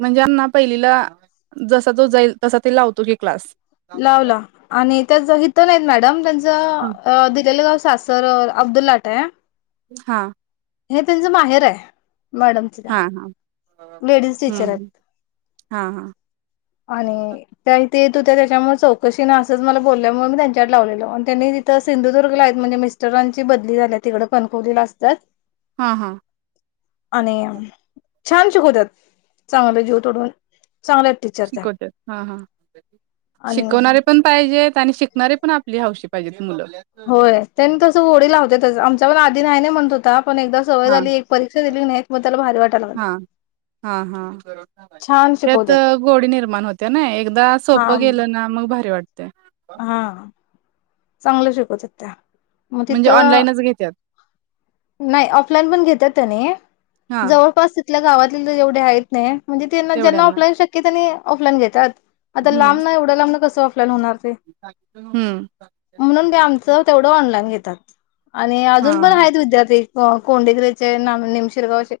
म्हणजे ज्यांना पहिलीला, जसा तो जाईल तसा ते लावतो की क्लास. लावला आणि त्याचं हितं नाहीत मॅडम, हा. त्यांचं दिलेले गाव सासर अब्दुल लाट आहे. हा हे त्यांचं माहेर आहे, मॅडम हा हा आहेत हम् हा हा आणि त्या इथे तू त्याच्यामुळे चौकशी ना असंच मला बोलल्यामुळे मी त्यांच्या लावलेलो आणि त्यांनी तिथं सिंधुदुर्गला आहेत म्हणजे मि रची बदली झाल्या तिकड कणकवलीला असतात हा हां आणि छान शिकवतात चांगले जीव तोडून, चांगले शिकवत्यात. हा हा आणि शिकवणारे पण पाहिजेत आणि शिकणारी पण आपली हाशी पाहिजे मुलं. होय त्यांनी तसं होडी लावत्यातच, आमच्यावर आधी नाही नाही म्हणत होता पण एकदा होय हा झाली एक परीक्षा दिली नाही मग त्याला भारी वाटायला लागलं हा हा हा छान त्यात शिकवत्यात गोडी निर्माण होते ना? एकदा हा सोपं गेलं ना मग भारी वाटतंय. हा चांगलं शिकवतात त्या. मग म्हणजे तिथं ऑनलाईनच घेत्यात. नाही ऑफलाईन पण घेतात त्यानी हा जवळपास आपल्या गावातले जवढे आहेत ना? म्हणजे तेना ज्यांना तेवढ्यांना ऑफलाईन शक्य त्यांनी ऑफलाईन घेतात. आता हम्म. लांब ना एवढं लांबना कसं ऑफलाईन होणार? ते हम्म म्हणून ते आमचं तेवढं ऑनलाईन घेतात, आणि हा अजून पण आहेत विद्यार्थी. कोंडेगिरीचे ना निमशिरगावचे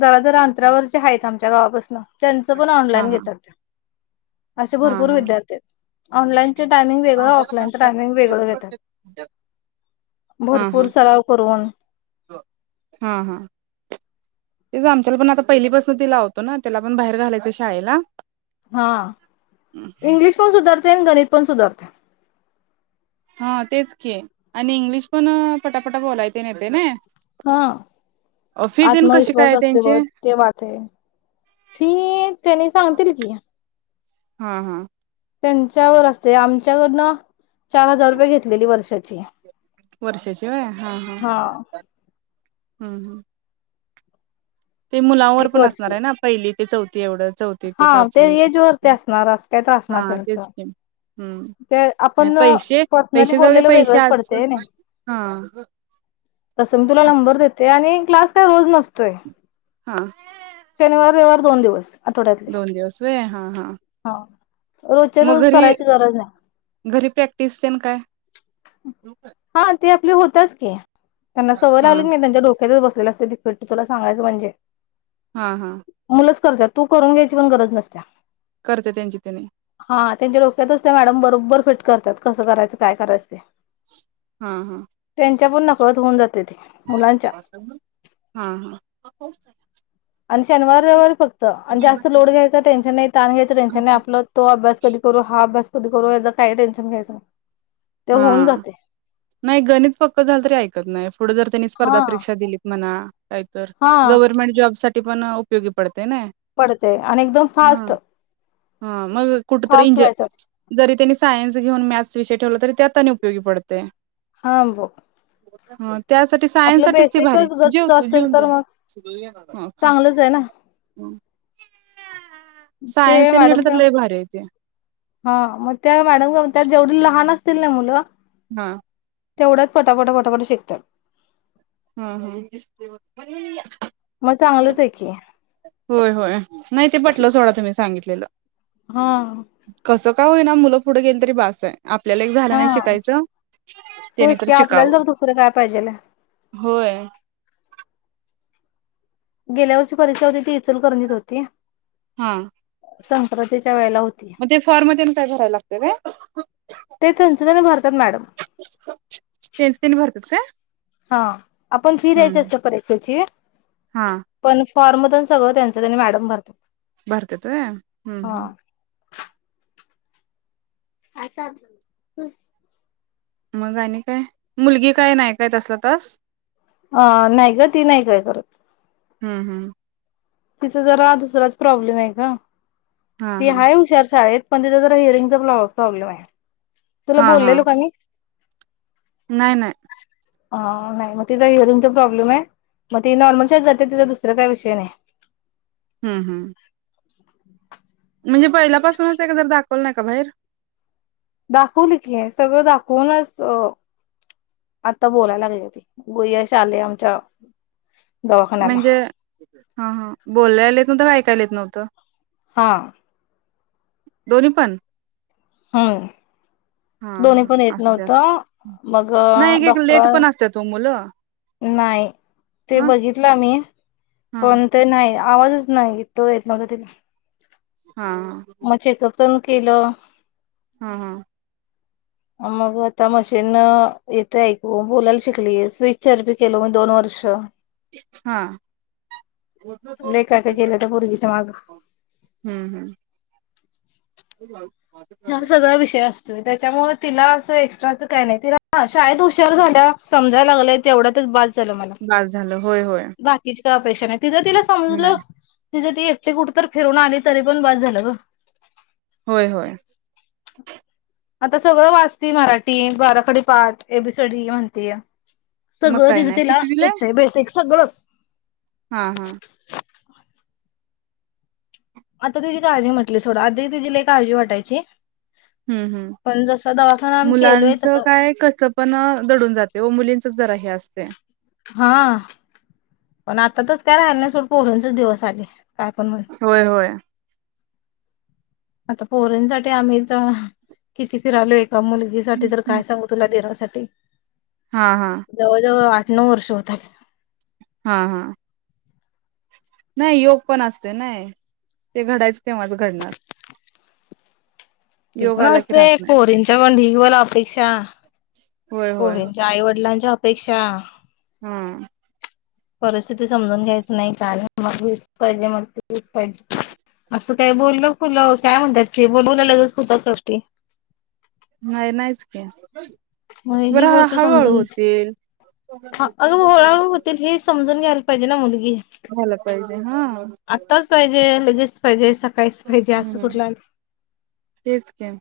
जरा जरा अंतरावरचे आहेतच आमच्या गावापासनं. त्यांचं पण हा ऑनलाईन हा घेतात, असे हा भरपूर हा विद्यार्थी आहेत ऑनलाईन ते टाईमिंग वेगळ ऑफलाईनचं टाईमिंग वेगळं घेतात. हा हा भरपूर सराव करून हा हा. ते आमच्याला पण आता पहिलीपासून ति लावतो ना त्याला पण बाहेर घालायचं शाळेला. हा इंग्लिश पण सुधारतंय, आणि गणित पण सुधारतंय. हा तेच कि, आणि इंग्लिश पण पटापटा बोलायते येते ना? हा फी तेन कशी आत्मविश्वास काय असतोय त्यांचे बॉ, ते वाढतंय. फी त्याने सांगतील की. हं हं. त्यांच्यावर असते आमच्याकडनं चार हजार रुपये घेतलेली वर्षाची. वर्षाची होय हा हां हम हम्म ते मुलावर एक पण वर्ष असणार आहे ना पहिली ते चौथी एवढं. चौथी हा ते पाचवी येजवरती असणार अस काही तर असणार हा तेच त्यांचं. की हम्म ते नाही आपण पैसे, पर्सनली पैसे जाऊ दे बोललेलं पैसे वेगळंच आजचं पडते ना तसं मी तुला नंबर देते आणि क्लास काय रोज नसतोय. हां शनिवार रविवार दोन दिवस. दोन दिवस व्हय हां हां ह रोजच्या रोज करायची गरज नाही. घरी प्रॅक्टिसन तेन काय? हा ते आपले होत्याच की त्यांना सवय हा लागली की नाही त्यांच्या डोक्या- तिथंच बसलेलं असतेत तुला सांगायच म्हणजे हा हां मुलंच करतात तू करून घ्यायची पण गरज नसत्या. करते त्यांची त्यांनी. हा त्यांच्या डोक्यातच ते मॅडम बरोबर फिट करतात कसं करायचं काय करायचं ते. हां हां त्यांच्या पण नकळत होऊन जातय ते. मुलांच्या हां हां आणि शनिवार रविवारी फक्त आणि जास्त लोड घ्यायचं टेन्शन नाही, ताण घ्यायचं टेनशन नाही आपलं. तो अभ्यास कधी करू, हा अभ्यास कधी करू, याचा काही टेन्शन घ्यायचं नाही ते होऊन हा जाते. नाही गणित पक्क झालं तरी ऐकत नाही पुढं जर त्यांनी हा स्पर्धा परीक्षा दिलीत म्हणा. कायतर हा गव्हर्नमेंट जॉब साठी पण उपयोगी पडते ना. पडते आणि एकदम फास्ट हम हा मग कुठतर फास्ट एंजॉय व्हायसाठी जरी त्यांनी सायन्स घेऊन मॅथ्स विषयी ठेवलं तरी त्यात त्यांनी उपयोगी पडतय. हां बघ. ह्ं त्यासाठी सायन आपलं साठी ते भारी बेसिकच आहे जेव गच्च तु असेल जेवून जा. तर मग चांगलंच आहे ना हम्म ते मॅडम काय? हा मग त्या मॅडम काय म्हणायात जेवढी लहान असतील ना मुलं हा तेवढच पटापटा पटापट शेक्यात. हा हा हम्म मग चांगलंच आहे की. होय होय नाही ते पटलं सोडा तुम्ही सांगितलेलं. हा कसं काय होईना मुलं पुढे गेल तरी बास आहे आपल्याला एक झालं हा नाही शिकायचं त्याने तर शिकावं. दुसर काय पाहिजेलाय. होय. गेल्या वर्षी परीक्षा होती ती इचलकरंजीत होती. हा संक्रांतीच्या वेळेला होती. मग ते फॉर्म मध्ये काय भरायला लागतोय काय? ते त्यांच तेनी भरतात मॅडम. त्यांच त्यांनी भरतात काय हा आपण फी द्यायची हम्म असत्या परीक्षेची- हा पण फॉर्म तेन सगळं त्यांच तेती मॅडम भरतात. भरतात होय हम्म हा हम्म आता तू मग आणि काय मुलगी काय नाही काय तसला तास अ नाही का ती नाही काय करत. हम्म हा हा तिचा जरा दुसराच प्रॉब्लेम आहे अग हा ती हा आहे हुशार शाळेत. पण तिथं जरा हिअरिंगचा प्रॉब्लेम आहे तुला हा हा बोलेलो काय मी. नाही नाही ह नाही मग तिचा हिअरिंगचा प्रॉब्लेम आहे मग ती नॉर्मल शाेत जाते तिचा दुसर काय विषय नाही हम्म हम्म म्हणजे पहिल्यापासूनच आहे का जर दाखवल नाही का बाहेर दाखवली क सगळं दाखवूनच आता बोलायला गगेली ते गु यश आले आमच्या दवाखान्याला म्हणजे हा हा बोोलयला येत नव्हतं का ऐकायला येत नव्हतं हा दो् पण हम हा दोन्ही पण येत हा असू द्या असू नव्हतं दे. मग नाही एक एक लेट डॉक्टर पण असतात ओ मुलं नाही ते हा बघित ला मही हा पण ते नाही आवाजच नाही तो येत नझ तिला हा मग चेकअप पण केलं. हा हा मग आता मशीन येथे ऐकू बोलायला शिकली आहे स्विच थेरपी केल मी दोन वर्ष हा लेकााच गेल्या तर भर्गीच माग हम्म हम्म ह्या सगळा विषय असतो त्याच्यामुळेळ तिला असं एक्स्ट्राच काय नाही तिला शाळेत हुशार झाल्या समजायला लागलेत तेवढाच बाद झाल मला पास झालं होय होय बाकीची काय अपेक्षा नाही तिथं तिला समजलं नाही तिच्या ती एकटे कुठ तर फिरून आ तरी पण ब झालं ग होय होय आता सगळं वाचते मराठी बाराखडी पाठ एबीसीडी म्हणती मग सगळं काय तिथं नाही तिला कितवीला आहे येतय बेस एक सगळं हा हा आता तिझी काळजी म्हटली थोडं आधी तिीला एक काळजी वाटायची हम् हम् पण जसा दवाखाना आम्ही केलोय मुलांचं तसं काय कस पण दडून जाते व मुलींचच जरा हे असते हा पण आता तच काय राहा नाही सड पोरंचच दिवस आले काय पण होईल होय होय आता पोहरींसाठी आम्ही तर किती फिरालो का मुलगीसाठी तर काय सांगू तुला देरासाठी हा हा जवळजवळ आठ नऊ वर्ष होताले हा हा नाही योग पण असतोय नाही ते घडायच केव्हाच घडणार ते योग पण आला की राहत असते नाही पोरींच्या पणढवाला अपेक्षा होय होय होच्या आईवडिलांच्या अपेक्षा हम्म परिस्थिती समजून घ्यायच नाही का मग वीस पाहिजे मग तेच पाहिजे असं काय बोललं खुलं काय म्हणतात की बोवय लगेच खुती नाही नाहीच का म ही गोष्ट समजून अग हळाहू होतील हे समजून घ्या पाहिजे ना मुलगी आहे झाला पाहिजे हा आत्ताच पाहिजे लगेच पाहिजे सकाळीच पाहिजे असं हम्म कुठलं आ तेच के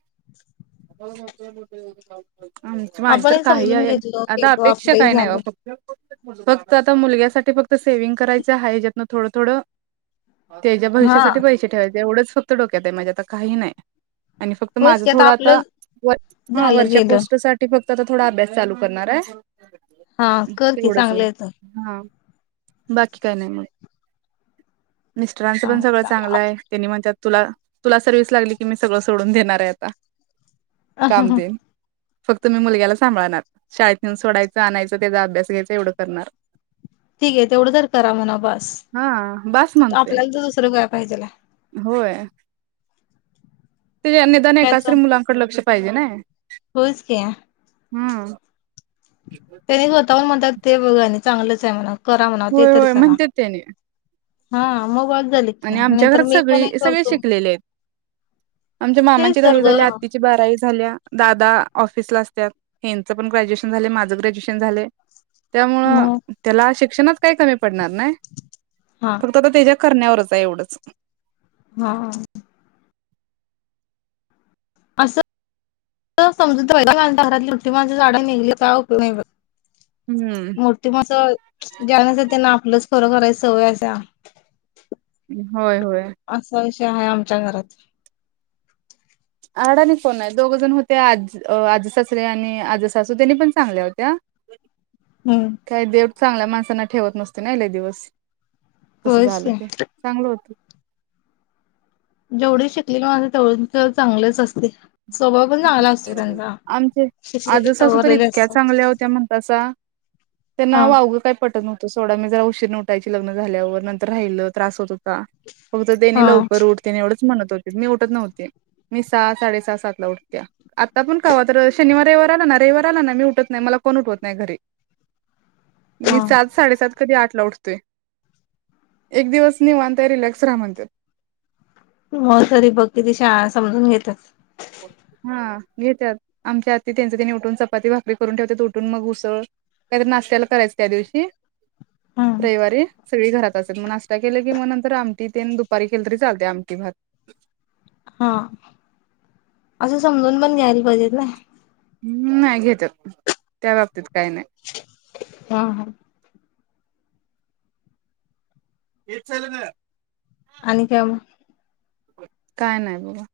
आम माझी आपण तर एक काही समजून आहे घेतलो आता केलो अपेक्षा आपलंही काय नाही बा झालं फक्त फक्त आता मुलग्यासाठी फक्त सेवि्हंग करायच आहेज्यात ना थोडं थोडं त्याच्या हा भविष्यासाठी पैसे ठेवायचे एवढंच फक्त डोक्यात आहे माझ्या आता काही नाही आणि फक्त होयच माझं की थोडं आता आपलं व हा झालं वरच्या गेलं पोस्ट साठी फक्त आता थोडा अभ्यास चालू करणार आहे हा कर की तेवढंच आहे चांगलं येतं हा बाकी काय नाही मग मिस्टरांचं पण सगळं चांगलं आहे त्यांनी म्हणत तुला तुला सर्वि्हस लागली की मी सगळं सोडून देणार आहे आता काम आपण देन फक्त मी मुलग्याला सांभाळणार शाळेतून सोडायचं आणायचं त्याचा अभ्यास घ्यायचा एवढं करणार ठीक आहे तेवढं तर करा म्हणा बस हा बास म्हणतोय. आपल्याला तर दुसरं काय पाहिजेला होय त्या निदान एकातरी मुलांकडे लक्ष पाहिजे ना होच का हम्म त्यानी स्ताहून म्हणतात ते बघ आणि चांगलंच आहे म्हणा करा म्हणा ते होय तरी होय सरा म्हणत्यात त्यानी हा मग बघ झाली आणि आमच्या नाहीतर घरात मी पण हे सगळी सगळे करतो शिकलेले आहेत आमच्या मामाची तेच दाही तर ग झाल्या आत् बारा झाल्या दादा ऑफिस ला असतात हेच पण ग्रॅज्युएशन झाले माझं ग्रॅज्युएशन झा त्यामुळे मग त्याला शिक्षणात काही कमी पडणार नाही हा फक्त आता त्याच्या करण्यावरच आहे एवढंच. हा‌. असं. समज [unintelligible] झाडे निघली काय उपयग नाही बई. हम्म. मोठी माणसं ज्यानाचं त्यांना आपलंच खरं करायचंय सवय असत्या. होय होय. असा विषय आहे आमच्या घरात. आडाने कोण आहे दोघ जण होते आज आज सासरे आणि आजी सासू त्यांनी पण चांगल्या होत्या. हम्म. काही देव चांगल्या माणसांना ठेवत नसते ना लेई दिवस तसं होयच झालं की ते चांगलं होतं. जेवढी शिकली की माझे तेवढी तर चांगलेच असते. स्वभाव पण चांगला असतो त्यांचा आमचे शिकलेले आजच असू तर सवरलेले इतक्या असतात चांगल्या होत्या म्हणतासा त्यांना हा वावघु काय पटत नव्हतं. त सोडा मी जरा उशीरन उटायची लग्न झाल्यावर नंतर राहिलं त्रास होत होता. फक्त त्यांनी हा लवकर उठते एवढंच म्हणत होते मी उठत नव्हते मी सहा साडे सहा सातला उठते. आता पण कावा तर शनिवार रविवार आला ना रविवार आला ना मी उठत नाही मला कोण उठवत नाही घरी. [inaudible] निसाद. साडेसात कधी आठ ला उठतोय एक दिवस निवनता रिलॅक्स राहा म्हणतात. मग तरी बघ किती शाळा समजून घेतात. हा घेतात आमच्या आत्ती त्यांच त्यांनी उठून चपाती भाकरी करून ठेवतात उठून मग उसळ काहीतरी नाशत्याला करायचं त्या दिवशी, हम्म रविवारी सगळी घरात अस म असता केलं की मग नंतर आमटी तेन दुपारी केलं तरी चालतंय आमटी भात. हा असं समजून पण घ्यायला पाहिजे ना. हम्म नाही घेतात त्या बाबतीत काही नाही. हा हा. हेचलंग. आणि काय? काय नाही बबा.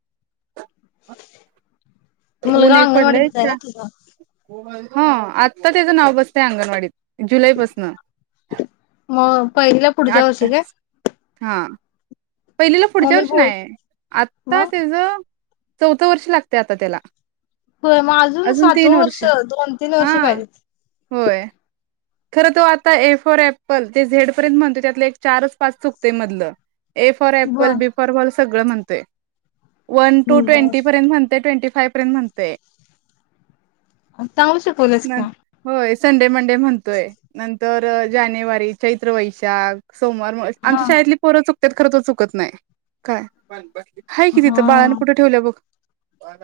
ऊन मुलगा एक पडलंय. अंगणवाडीतच आहे ना तुझा ह आता त्याचं नाव बसतय अंगणवाडीत, जुलैपसन. मग पहिलीला पुढच्या आठ वर्षी काय हा. पहिलीला मग पुढच्या मी वर्षी बोल नाहीय आता मग त्याच चौथं वर्ष लागते आता त्याला. हो मग अजून सातव वर्ष दोन तीन वर्ष हा पाहिजेत. होय. खरं तो आता A for apple J Z पर्यंत म्हणतो त्यातलं एक चारच पाच चुकतंय मधलं. ए फॉर ऍप्पल बर बी फॉर बॉल सगळं म्हणतोय. वन टू बर ट्वेंटी पर्यंत म्हणते ट्वेंटी फाय पर्यंत म्हणते. ताग शकलेस की. होय संडे मंडे म्हणतोय नंतर जानेवारी चैत्र वैशाख सोमवार हा आमच्या शाळेतली पोरं चुकतात खरं तर चुकत नाही काय. आहे की तिथं बाळान कुठं ठेवलं बघ.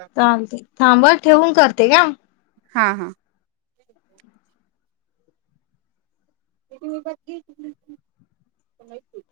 [unintelligible] थांब ठेवून करते काय. हा हा. [inaudible] [unintelligible]